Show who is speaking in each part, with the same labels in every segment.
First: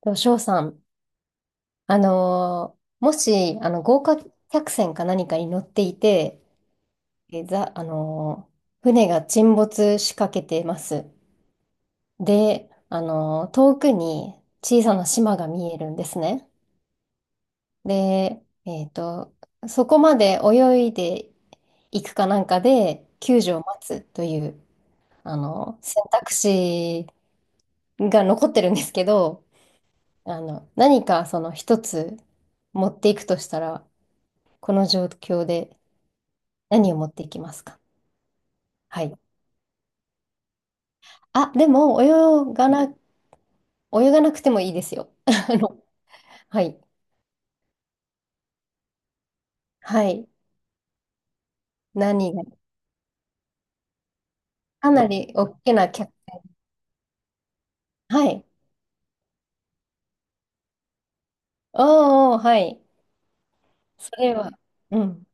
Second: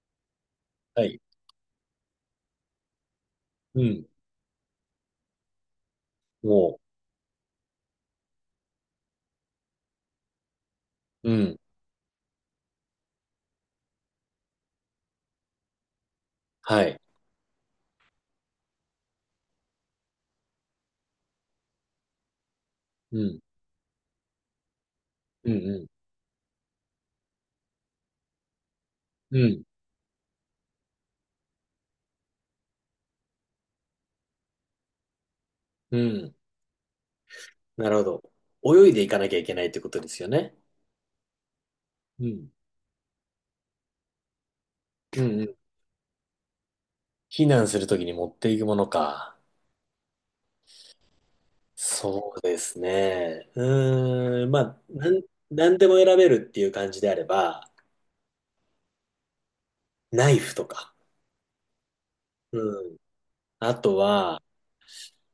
Speaker 1: と、翔さん、
Speaker 2: はい。
Speaker 1: あのーもし、あ
Speaker 2: う
Speaker 1: の、豪
Speaker 2: ん。
Speaker 1: 華客船か何かに乗っていて、
Speaker 2: も
Speaker 1: え、ざ、あのー船が沈没しかけてます。
Speaker 2: う、うん。
Speaker 1: で、遠くに小さな島が見えるんですね。
Speaker 2: はい。
Speaker 1: で、そこまで泳いでいくかなんかで、
Speaker 2: うん。
Speaker 1: 救助を待つという、
Speaker 2: うん。
Speaker 1: 選択肢が残ってるんですけ
Speaker 2: うん。
Speaker 1: ど、
Speaker 2: うん。
Speaker 1: 何かその一つ持っていくとしたら、この状況で
Speaker 2: うん
Speaker 1: 何を持っていきますか？
Speaker 2: なるほど。泳いで
Speaker 1: は
Speaker 2: いか
Speaker 1: い。
Speaker 2: なきゃいけないってことですよね。
Speaker 1: あ、でも、
Speaker 2: うん。
Speaker 1: 泳がなくてもいいですよ。
Speaker 2: う んう
Speaker 1: あ
Speaker 2: ん。
Speaker 1: の、はい。
Speaker 2: 避難するときに持っていくものか。
Speaker 1: はい。何
Speaker 2: そう
Speaker 1: が、
Speaker 2: ですね。うーん。まあ、
Speaker 1: かなり大
Speaker 2: な
Speaker 1: き
Speaker 2: んで
Speaker 1: な
Speaker 2: も
Speaker 1: 客、
Speaker 2: 選べるっていう感じであれば、
Speaker 1: はい。
Speaker 2: ナイフとか。
Speaker 1: おーおー、はい。
Speaker 2: うん。あと
Speaker 1: それ
Speaker 2: は、
Speaker 1: は、うん。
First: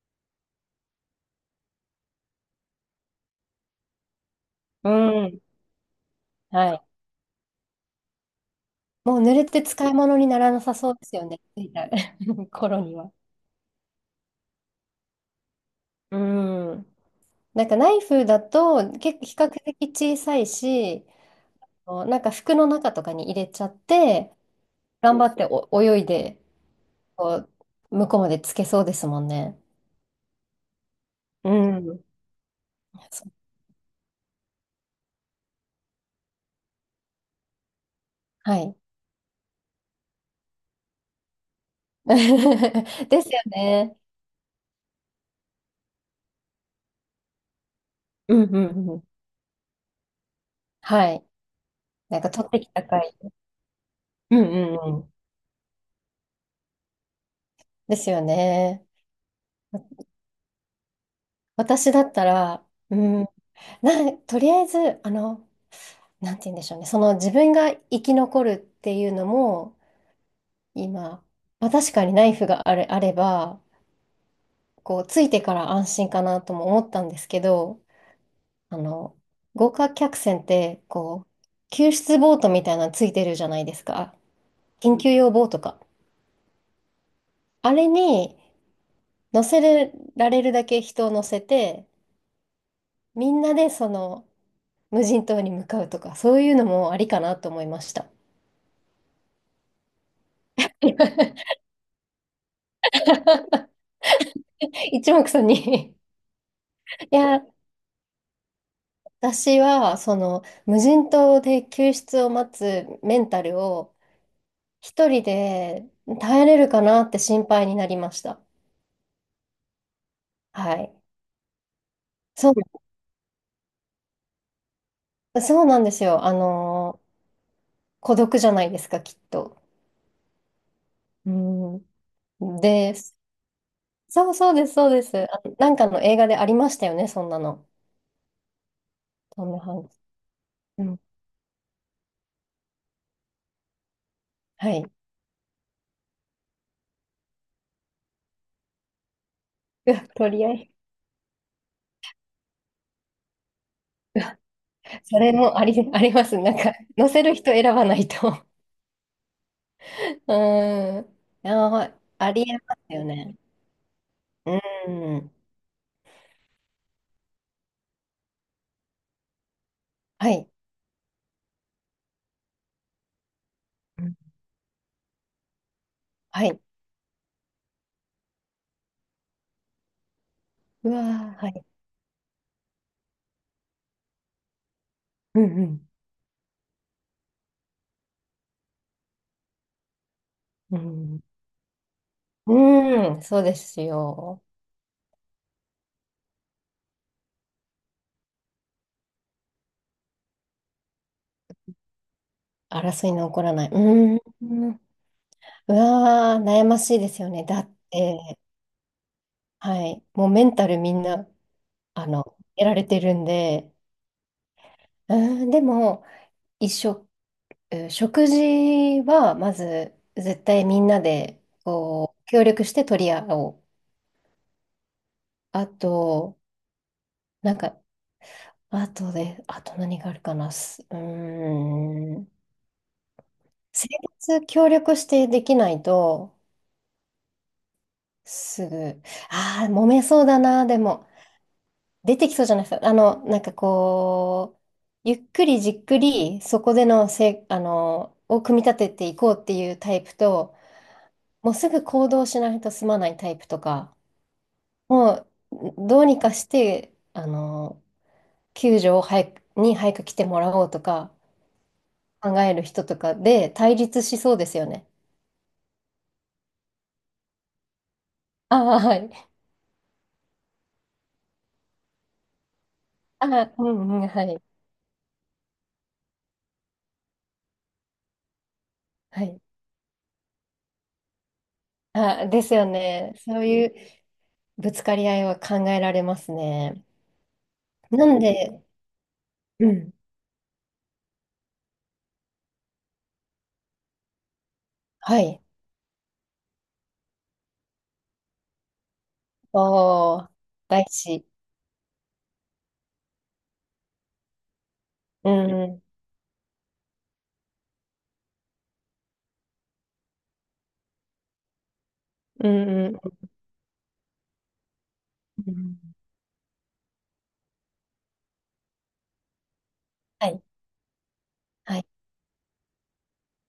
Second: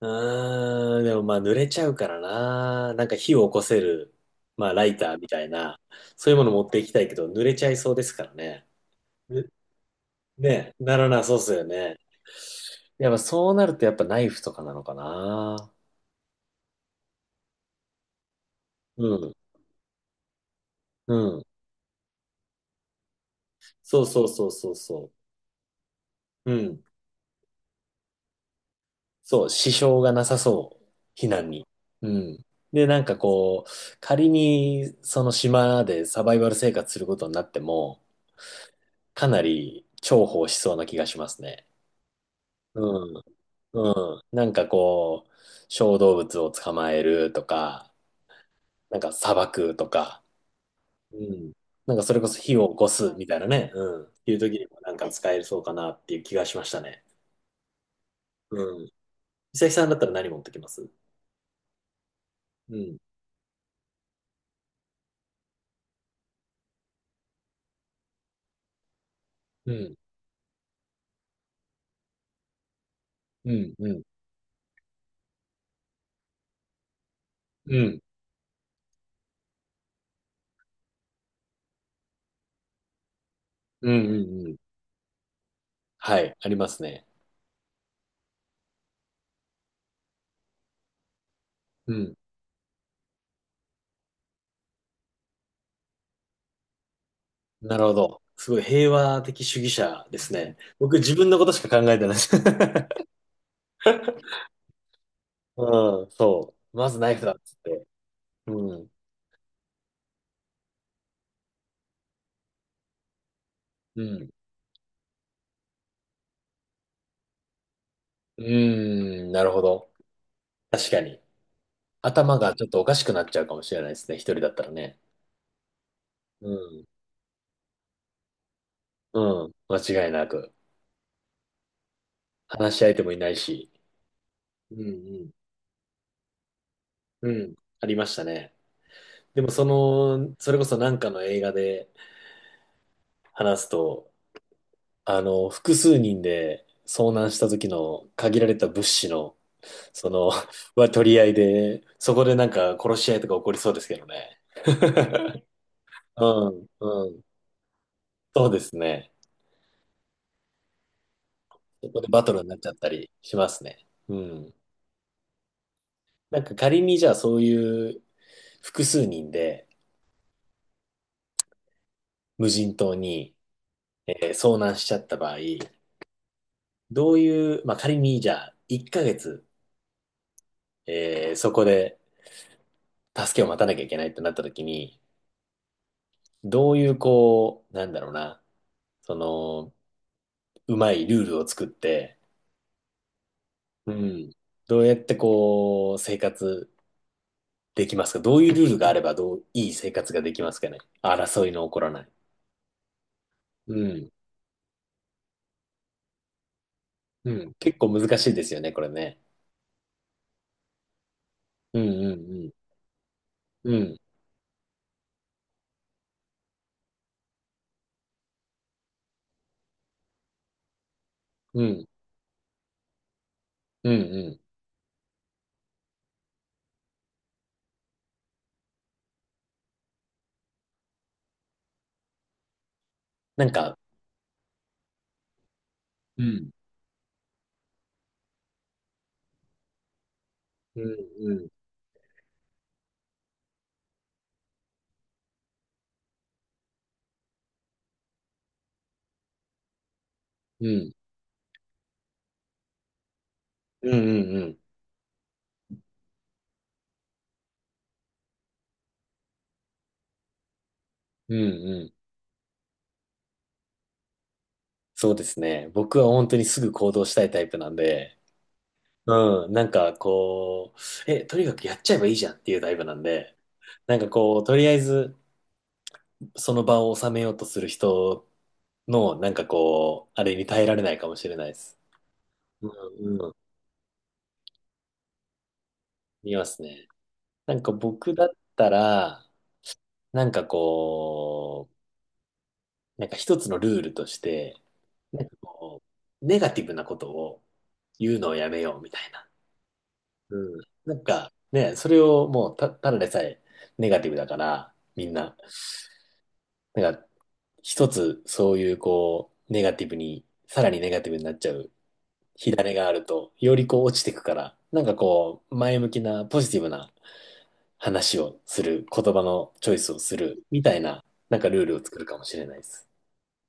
Speaker 2: うーん。でもまあ、濡れちゃうからな。なんか火を起こせる、まあ、ラ
Speaker 1: う
Speaker 2: イターみた
Speaker 1: ん。
Speaker 2: いな、そういうもの持っ
Speaker 1: は
Speaker 2: てい
Speaker 1: い。
Speaker 2: きたいけど、濡れちゃいそうですからね。
Speaker 1: もう濡れて使い物にならな
Speaker 2: ね、
Speaker 1: さそう
Speaker 2: な
Speaker 1: で
Speaker 2: ら
Speaker 1: す
Speaker 2: な
Speaker 1: よ
Speaker 2: そうっ
Speaker 1: ね。
Speaker 2: す よ
Speaker 1: 着いた
Speaker 2: ね。
Speaker 1: 頃に
Speaker 2: や
Speaker 1: は。
Speaker 2: っぱそうなるとやっぱナイフとかなのかな。
Speaker 1: うん。なんかナイフだと
Speaker 2: う
Speaker 1: 結構比
Speaker 2: ん、
Speaker 1: 較的小さいし、
Speaker 2: うん。
Speaker 1: なんか服の中とかに入れちゃっ
Speaker 2: そうそう
Speaker 1: て、
Speaker 2: そうそうそ
Speaker 1: 頑張ってお泳いで
Speaker 2: う。うん。
Speaker 1: こう向こうまでつけそうですもん
Speaker 2: そう、
Speaker 1: ね。
Speaker 2: 支障がなさそう。避
Speaker 1: う
Speaker 2: 難に。
Speaker 1: ん。
Speaker 2: うん。で、なんか
Speaker 1: そう、
Speaker 2: こう、仮にその島でサバイバル生活することになっても、
Speaker 1: はい。
Speaker 2: かなり重宝しそうな気がしますね。うん、
Speaker 1: ですよね。
Speaker 2: うん。なんかこう、小動物を捕まえるとか、
Speaker 1: うんうんう
Speaker 2: なん
Speaker 1: ん。
Speaker 2: か砂漠とか、
Speaker 1: は
Speaker 2: う
Speaker 1: い。
Speaker 2: ん。なんかそ
Speaker 1: な
Speaker 2: れ
Speaker 1: ん
Speaker 2: こ
Speaker 1: か
Speaker 2: そ
Speaker 1: 取っ
Speaker 2: 火
Speaker 1: てき
Speaker 2: を起
Speaker 1: た
Speaker 2: こす
Speaker 1: 回。
Speaker 2: みたいなね。うん。って
Speaker 1: う
Speaker 2: いう
Speaker 1: ん
Speaker 2: 時に
Speaker 1: う
Speaker 2: もな
Speaker 1: ん
Speaker 2: ん
Speaker 1: う
Speaker 2: か
Speaker 1: ん。
Speaker 2: 使えそうかなっていう気がしましたね。
Speaker 1: ですよ
Speaker 2: うん。
Speaker 1: ね。
Speaker 2: 美咲さんだったら何持ってきます？
Speaker 1: 私だったら、
Speaker 2: うん。
Speaker 1: うん、とりあえず、なんて言うんでしょうね。その自分が生き残るっていうの
Speaker 2: う
Speaker 1: も、
Speaker 2: ん。
Speaker 1: 今、まあ、確かにナイフがあれ、あれ
Speaker 2: う
Speaker 1: ば、
Speaker 2: ん。うん。
Speaker 1: こう、ついてから安心かなとも思ったんですけ
Speaker 2: う
Speaker 1: ど、
Speaker 2: ん。うん。
Speaker 1: あの、豪華客船って、こう、救出ボートみたいなのついてるじゃないです
Speaker 2: うん
Speaker 1: か。
Speaker 2: うん
Speaker 1: 緊急用ボートか。
Speaker 2: はい。ありますね。
Speaker 1: あれに乗せられるだけ人を乗せて、
Speaker 2: うん。
Speaker 1: みんなでその無人島に向かうとか、そういうのもありかなと思い
Speaker 2: な
Speaker 1: ま
Speaker 2: る
Speaker 1: し
Speaker 2: ほ
Speaker 1: た。
Speaker 2: ど。すごい平和的主義者ですね。僕自分のことし か考えてないです。
Speaker 1: 一目散に、
Speaker 2: うん。そう。まず
Speaker 1: い
Speaker 2: ナイフだっ
Speaker 1: や、
Speaker 2: つって。うん。
Speaker 1: 私はその無人島で救出を待つメンタルを
Speaker 2: うん。
Speaker 1: 一人で耐えれるかなって心配になりました。
Speaker 2: うーん。なるほど。
Speaker 1: は
Speaker 2: 確
Speaker 1: い。
Speaker 2: かに。頭
Speaker 1: そ
Speaker 2: が
Speaker 1: う、
Speaker 2: ちょっとおかしくなっちゃうかもしれないですね。一人だったらね。
Speaker 1: そうなんですよ。
Speaker 2: うん。
Speaker 1: 孤独じゃないですか、きっ
Speaker 2: うん、
Speaker 1: と。
Speaker 2: 間違いなく。
Speaker 1: うん。
Speaker 2: 話し
Speaker 1: で、
Speaker 2: 相手もいないし。
Speaker 1: そうそうです、
Speaker 2: う
Speaker 1: そうです。
Speaker 2: ん
Speaker 1: あ、なんかの映画でありましたよね、そん
Speaker 2: うん。
Speaker 1: な
Speaker 2: うん、
Speaker 1: の。
Speaker 2: ありましたね。で
Speaker 1: ト
Speaker 2: も
Speaker 1: ム・
Speaker 2: そ
Speaker 1: ハンクス。
Speaker 2: の、それこそ
Speaker 1: う
Speaker 2: なん
Speaker 1: ん。
Speaker 2: かの映画で話すと、
Speaker 1: はい。
Speaker 2: 複数人で遭難した時の限られた物資の、
Speaker 1: うわ、
Speaker 2: その、
Speaker 1: 取り合い。
Speaker 2: は取り合いで、そこでなんか殺し合いとか起こりそうですけどね。
Speaker 1: それもあり、あります。
Speaker 2: う
Speaker 1: なん
Speaker 2: ん、
Speaker 1: か、載
Speaker 2: う
Speaker 1: せ
Speaker 2: ん。
Speaker 1: る人選ばない
Speaker 2: そ
Speaker 1: と。
Speaker 2: うですね。
Speaker 1: うん。
Speaker 2: そ
Speaker 1: あ、
Speaker 2: こでバト
Speaker 1: あ
Speaker 2: ル
Speaker 1: り
Speaker 2: に
Speaker 1: え
Speaker 2: なっちゃっ
Speaker 1: ま
Speaker 2: た
Speaker 1: すよ
Speaker 2: りし
Speaker 1: ね。
Speaker 2: ますね。うん。
Speaker 1: うん。
Speaker 2: なんか仮にじゃあそういう複数人で
Speaker 1: はい。
Speaker 2: 無人島に
Speaker 1: うん、
Speaker 2: 遭難しちゃった場合、
Speaker 1: はい。
Speaker 2: どういう、まあ、仮にじゃあ1ヶ月、
Speaker 1: うわー、は
Speaker 2: そこ
Speaker 1: い。
Speaker 2: で助けを待たなきゃいけないってなった時に、
Speaker 1: うん
Speaker 2: どういうこう、なんだろうな、その、う
Speaker 1: う
Speaker 2: まいル
Speaker 1: ん。
Speaker 2: ールを作って、
Speaker 1: うん。うん、そうです
Speaker 2: うん、
Speaker 1: よ。
Speaker 2: どうやってこう、生活できますか？どういうルールがあればどう、いい生活ができますかね、争いの起こらない。
Speaker 1: 争いの起こらない。
Speaker 2: うん、
Speaker 1: うん。うわー、悩ましいですよ
Speaker 2: う
Speaker 1: ね。
Speaker 2: ん、
Speaker 1: だっ
Speaker 2: 結構難しい
Speaker 1: て、
Speaker 2: ですよね、これね。
Speaker 1: はい、もうメンタルみんな、
Speaker 2: うんうん
Speaker 1: やられてるんで、
Speaker 2: うん。うん
Speaker 1: うーん、でも、一緒、うん食事は、まず、絶対みんなで、
Speaker 2: うん
Speaker 1: こう、協力して取り合おう。
Speaker 2: うんうん。
Speaker 1: あと、なんか、あとで、あと何があるかな。すうーん、
Speaker 2: なんか、
Speaker 1: 生活協力してできない
Speaker 2: う
Speaker 1: と、
Speaker 2: ん
Speaker 1: すぐ、ああ、揉めそうだな、で
Speaker 2: う
Speaker 1: も。
Speaker 2: んうん
Speaker 1: 出てきそうじゃないですか。なんかこう、ゆっくりじっくり、そこでのせ、あの、を組み立てていこうっていうタイプと、
Speaker 2: うん。
Speaker 1: もうすぐ行動しないと済まないタイプと
Speaker 2: う
Speaker 1: か、
Speaker 2: んうんうん。
Speaker 1: もう、どうにかして、救助を早く来てもらおうとか、
Speaker 2: うんうん。
Speaker 1: 考える人とかで対立しそうですよね。
Speaker 2: そうですね。僕は本当にすぐ行動したいタイプなんで、
Speaker 1: ああ、はい。
Speaker 2: うん、なんかこう、とにかくやっちゃえばいいじゃんっていうタイプなん
Speaker 1: あ
Speaker 2: で、
Speaker 1: あ、う
Speaker 2: なん
Speaker 1: んう
Speaker 2: か
Speaker 1: ん、は
Speaker 2: こ
Speaker 1: い。
Speaker 2: う、とりあえずその場を収めようとする人の、
Speaker 1: は
Speaker 2: なん
Speaker 1: い。
Speaker 2: かこう、あれに耐えられないかもしれないです。
Speaker 1: ああ、ですよ
Speaker 2: う
Speaker 1: ね。
Speaker 2: んうん。
Speaker 1: そういうぶつかり合いは考えられます
Speaker 2: 見ます
Speaker 1: ね。
Speaker 2: ね。なんか
Speaker 1: な
Speaker 2: 僕
Speaker 1: ん
Speaker 2: だっ
Speaker 1: で、
Speaker 2: たら、
Speaker 1: うん、
Speaker 2: なんかこなんか一つのルールとして、
Speaker 1: は
Speaker 2: なんか
Speaker 1: い。
Speaker 2: こう、ネガティブなことを言うのをやめようみたいな。
Speaker 1: おー、
Speaker 2: うん。
Speaker 1: 大
Speaker 2: なん
Speaker 1: 事。
Speaker 2: かね、それをもうた、ただでさえネガティブだから、みん
Speaker 1: う
Speaker 2: な。
Speaker 1: ん。うん、
Speaker 2: なんか、一つそういうこう、ネガティブに、さらにネガティブになっちゃう
Speaker 1: う
Speaker 2: 火種があ
Speaker 1: ん、
Speaker 2: ると、よりこう落ちてくから、なんかこ
Speaker 1: う
Speaker 2: う、
Speaker 1: ん。
Speaker 2: 前向きなポジティブな話をする、言葉のチョイスをす
Speaker 1: はい。
Speaker 2: る、みたいな、なんかルール
Speaker 1: は
Speaker 2: を
Speaker 1: い。
Speaker 2: 作るかもしれないです。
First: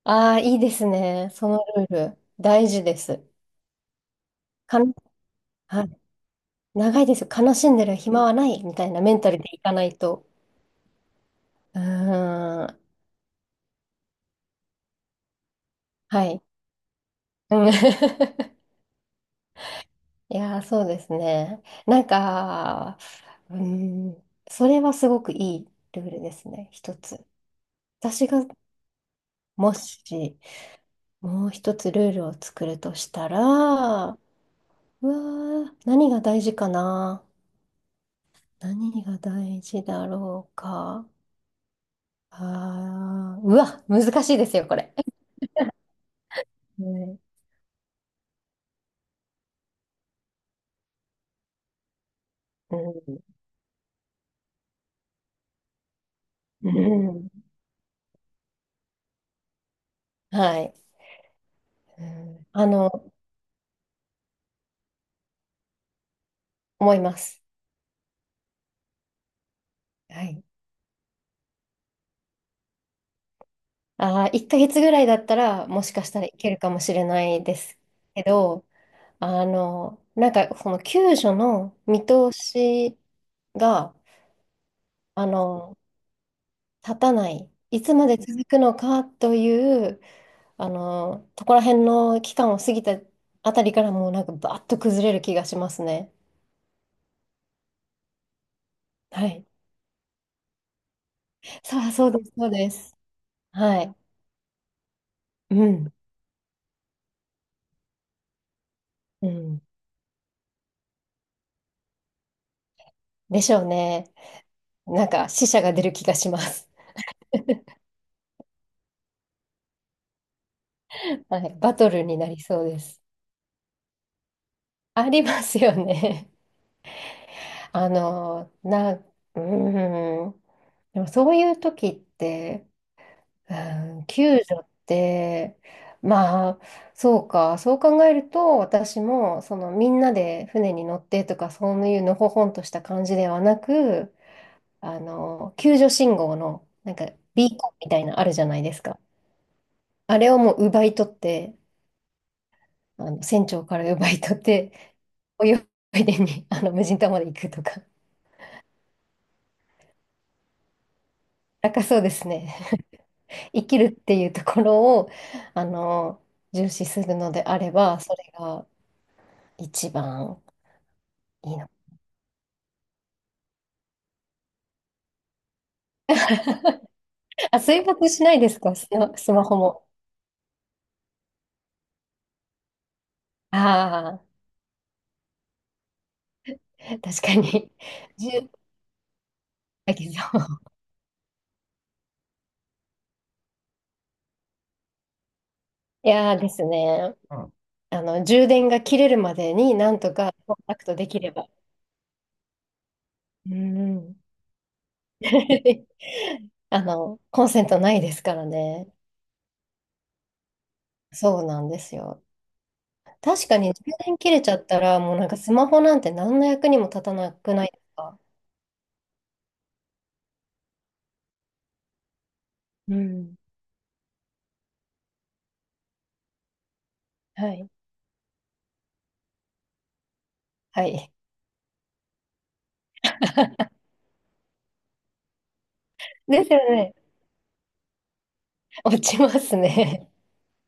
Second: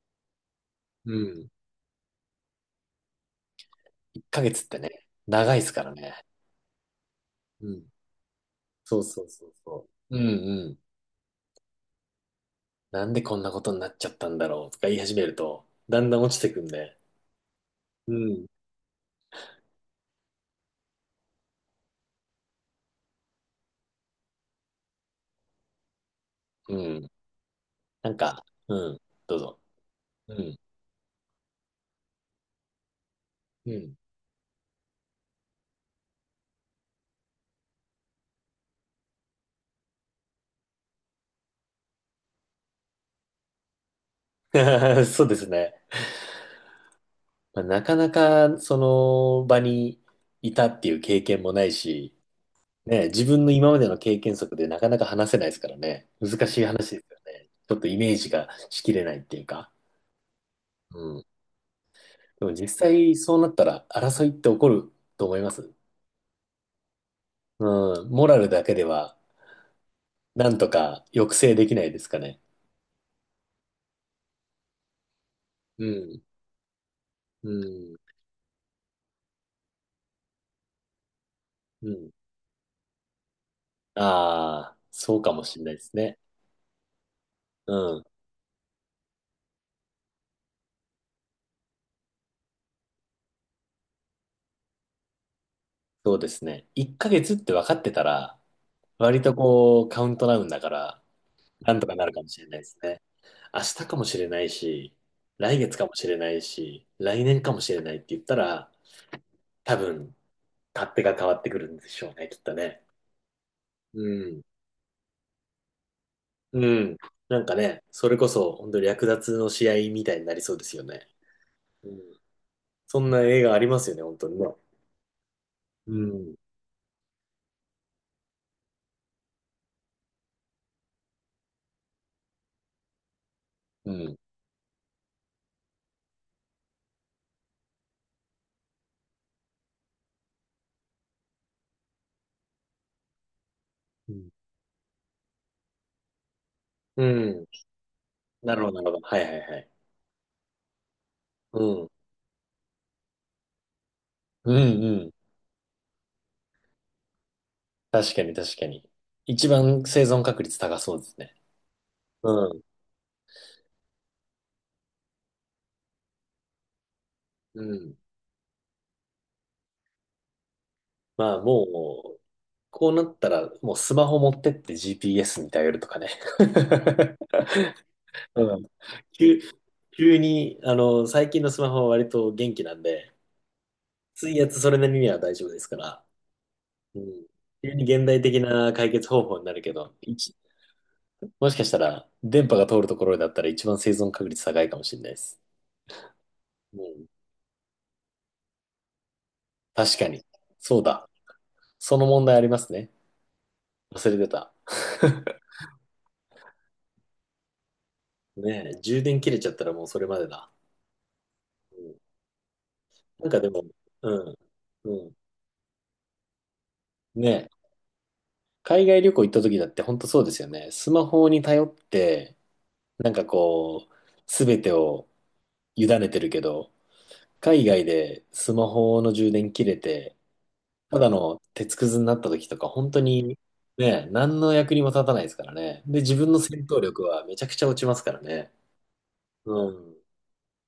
Speaker 1: ああ、いいです
Speaker 2: う
Speaker 1: ね。そ
Speaker 2: ん。
Speaker 1: のルール。大事です。
Speaker 2: 1ヶ月って
Speaker 1: かん、
Speaker 2: ね、長いですか
Speaker 1: は
Speaker 2: ら
Speaker 1: い。
Speaker 2: ね。
Speaker 1: 長いですよ。悲
Speaker 2: う
Speaker 1: しんで
Speaker 2: ん。
Speaker 1: る暇はないみたい
Speaker 2: そ
Speaker 1: な
Speaker 2: う
Speaker 1: メン
Speaker 2: そう
Speaker 1: タルで
Speaker 2: そう
Speaker 1: いかな
Speaker 2: そ
Speaker 1: い
Speaker 2: う。う
Speaker 1: と。
Speaker 2: んうん。
Speaker 1: うーん。
Speaker 2: なんでこんなことになっちゃったんだろうとか言い始めると、だんだん
Speaker 1: は
Speaker 2: 落ち
Speaker 1: い。
Speaker 2: てくんで。
Speaker 1: うん
Speaker 2: うん。
Speaker 1: いやー、そうですね。なんか、うーん。それはすごくいいルールですね。
Speaker 2: う
Speaker 1: 一
Speaker 2: ん。
Speaker 1: つ。
Speaker 2: なん
Speaker 1: 私
Speaker 2: か、
Speaker 1: が
Speaker 2: うん。どうぞ。
Speaker 1: も
Speaker 2: う
Speaker 1: し、
Speaker 2: ん。
Speaker 1: もう一つルールを作るとしたら、う
Speaker 2: うん。
Speaker 1: わー、何が大事かな、何が大事だろうか。あー、うわ、難しいですよ、これ。
Speaker 2: そうですね。
Speaker 1: うん
Speaker 2: まあ、なかなかその場にいたっていう経験もないし、
Speaker 1: う
Speaker 2: ね、
Speaker 1: ん、
Speaker 2: 自分の今までの経験則でなかなか話せないですからね。難しい
Speaker 1: う
Speaker 2: 話ですよ
Speaker 1: ん、
Speaker 2: ね。ちょっとイメージがしきれないっていうか。
Speaker 1: はい、
Speaker 2: うん。
Speaker 1: う
Speaker 2: で
Speaker 1: ん。
Speaker 2: も実際そうなったら争いって起こると思います。
Speaker 1: 思います。
Speaker 2: うん。モラルだけでは
Speaker 1: はい。
Speaker 2: なんとか抑制できないですかね。
Speaker 1: あー、1ヶ月ぐらいだったら、も
Speaker 2: う
Speaker 1: しかした
Speaker 2: ん、
Speaker 1: らいけるかもしれない
Speaker 2: う
Speaker 1: です
Speaker 2: ん、
Speaker 1: けど、なんか、この救助の
Speaker 2: う
Speaker 1: 見
Speaker 2: ん。
Speaker 1: 通しが、
Speaker 2: ああ、そう
Speaker 1: あ
Speaker 2: かもしれない
Speaker 1: の、
Speaker 2: ですね。
Speaker 1: 立たない。
Speaker 2: う
Speaker 1: いつ
Speaker 2: ん、
Speaker 1: まで続くのかという、そこら辺の期間を過ぎたあたりからもうなんかバーッと崩れる気がしますね。
Speaker 2: そうですね。1ヶ月って分かってたら、割
Speaker 1: は
Speaker 2: と
Speaker 1: い。
Speaker 2: こう、カウントダウンだから、なんと
Speaker 1: そう、
Speaker 2: かな
Speaker 1: そ
Speaker 2: る
Speaker 1: う
Speaker 2: か
Speaker 1: で
Speaker 2: も
Speaker 1: す、
Speaker 2: しれ
Speaker 1: そう
Speaker 2: ないで
Speaker 1: で
Speaker 2: す
Speaker 1: す。
Speaker 2: ね。明日
Speaker 1: はい。
Speaker 2: かもしれないし、来
Speaker 1: う
Speaker 2: 月か
Speaker 1: ん。
Speaker 2: もしれないし、来年かもしれないって言ったら、
Speaker 1: うん。
Speaker 2: 多分、勝手が変わってくるんでしょうね、きっとね。
Speaker 1: でしょう
Speaker 2: う
Speaker 1: ね。
Speaker 2: ん。
Speaker 1: なんか死者が出る気がします。
Speaker 2: うん。なんかね、それこそ、本当に略奪の試合みたいになりそうですよね。
Speaker 1: はい。バ
Speaker 2: う
Speaker 1: ト
Speaker 2: ん、
Speaker 1: ルになりそうで
Speaker 2: そ
Speaker 1: す。
Speaker 2: んな映画ありますよね、本当にね。
Speaker 1: ありますよ
Speaker 2: う
Speaker 1: ね。
Speaker 2: ん。
Speaker 1: あの、な、うん。でもそういう時って、う
Speaker 2: う
Speaker 1: ん、
Speaker 2: ん。
Speaker 1: 救助って、まあ、そうか、そう考えると、私も、その、みんなで船に乗ってとか、そういうのほほんとした感じではな
Speaker 2: う
Speaker 1: く、
Speaker 2: ん。
Speaker 1: 救助信号の、なん
Speaker 2: う
Speaker 1: か、
Speaker 2: ん。
Speaker 1: ビーコンみたいなあるじゃ
Speaker 2: な
Speaker 1: ない
Speaker 2: るほ
Speaker 1: で
Speaker 2: ど、
Speaker 1: す
Speaker 2: なる
Speaker 1: か。
Speaker 2: ほど。はいはいはい。
Speaker 1: あれをもう奪い取って、
Speaker 2: うん。
Speaker 1: 船長から奪い取っ
Speaker 2: う
Speaker 1: て、
Speaker 2: んうん。
Speaker 1: 泳いでに、あの、無人島まで行くとか。
Speaker 2: 確かに、確かに。一番生存確率高そうですね。
Speaker 1: なんかそうです
Speaker 2: う
Speaker 1: ね。
Speaker 2: ん。
Speaker 1: 生きるっていうところを、あの、重視するのであ
Speaker 2: う
Speaker 1: れ
Speaker 2: ん。
Speaker 1: ば、それが一番。
Speaker 2: まあ
Speaker 1: いいの
Speaker 2: も
Speaker 1: かな。
Speaker 2: う、こうなったら、もうスマホ持ってって GPS に頼るとかね。
Speaker 1: あ、水没しないで
Speaker 2: う
Speaker 1: す
Speaker 2: ん。
Speaker 1: か、ス
Speaker 2: 急、
Speaker 1: マホも。
Speaker 2: 急に、あの、最近のスマホは割と元気なんで、
Speaker 1: あ
Speaker 2: 水圧それなりには大丈夫ですから、
Speaker 1: あ、
Speaker 2: う
Speaker 1: 確
Speaker 2: ん。
Speaker 1: かに。
Speaker 2: 急に現代
Speaker 1: じ
Speaker 2: 的
Speaker 1: ゅ、
Speaker 2: な解決方法になるけ
Speaker 1: だ
Speaker 2: ど、
Speaker 1: けど。い
Speaker 2: 一もしかしたら、電波が通るところだったら一番生存確率高いかもしれないです。
Speaker 1: やーです
Speaker 2: うん。
Speaker 1: ね。充電が切れるまでにな
Speaker 2: 確
Speaker 1: ん
Speaker 2: か
Speaker 1: と
Speaker 2: に。
Speaker 1: かコンタ
Speaker 2: そう
Speaker 1: クトで
Speaker 2: だ。
Speaker 1: きれば。
Speaker 2: その問題ありますね。
Speaker 1: う
Speaker 2: 忘
Speaker 1: ん。
Speaker 2: れてた。
Speaker 1: コンセントないですから
Speaker 2: ねえ、
Speaker 1: ね。
Speaker 2: 充電切れちゃったらもうそれまでだ。
Speaker 1: そうなんで
Speaker 2: う
Speaker 1: す
Speaker 2: ん。
Speaker 1: よ。
Speaker 2: なんか
Speaker 1: 確
Speaker 2: で
Speaker 1: か
Speaker 2: も、
Speaker 1: に充
Speaker 2: う
Speaker 1: 電切
Speaker 2: ん。
Speaker 1: れちゃった
Speaker 2: う
Speaker 1: ら、
Speaker 2: ん。
Speaker 1: もうなんかスマホなんて何の役にも立たな
Speaker 2: ね
Speaker 1: くな
Speaker 2: え、
Speaker 1: いですか？
Speaker 2: 海外旅行行った時だって本当そうですよね。スマホに頼って、
Speaker 1: う
Speaker 2: なんか
Speaker 1: ん。
Speaker 2: こう、すべてを委ねてるけど、
Speaker 1: は
Speaker 2: 海
Speaker 1: い。
Speaker 2: 外でスマホの充電切れて、
Speaker 1: は
Speaker 2: ただ
Speaker 1: い。
Speaker 2: の鉄くずになった時とか、本当にね、何の役にも立たないですからね。で、自分の
Speaker 1: ですよ
Speaker 2: 戦闘
Speaker 1: ね。
Speaker 2: 力はめちゃくちゃ落ちますからね。
Speaker 1: 落ちます
Speaker 2: うん。
Speaker 1: ね。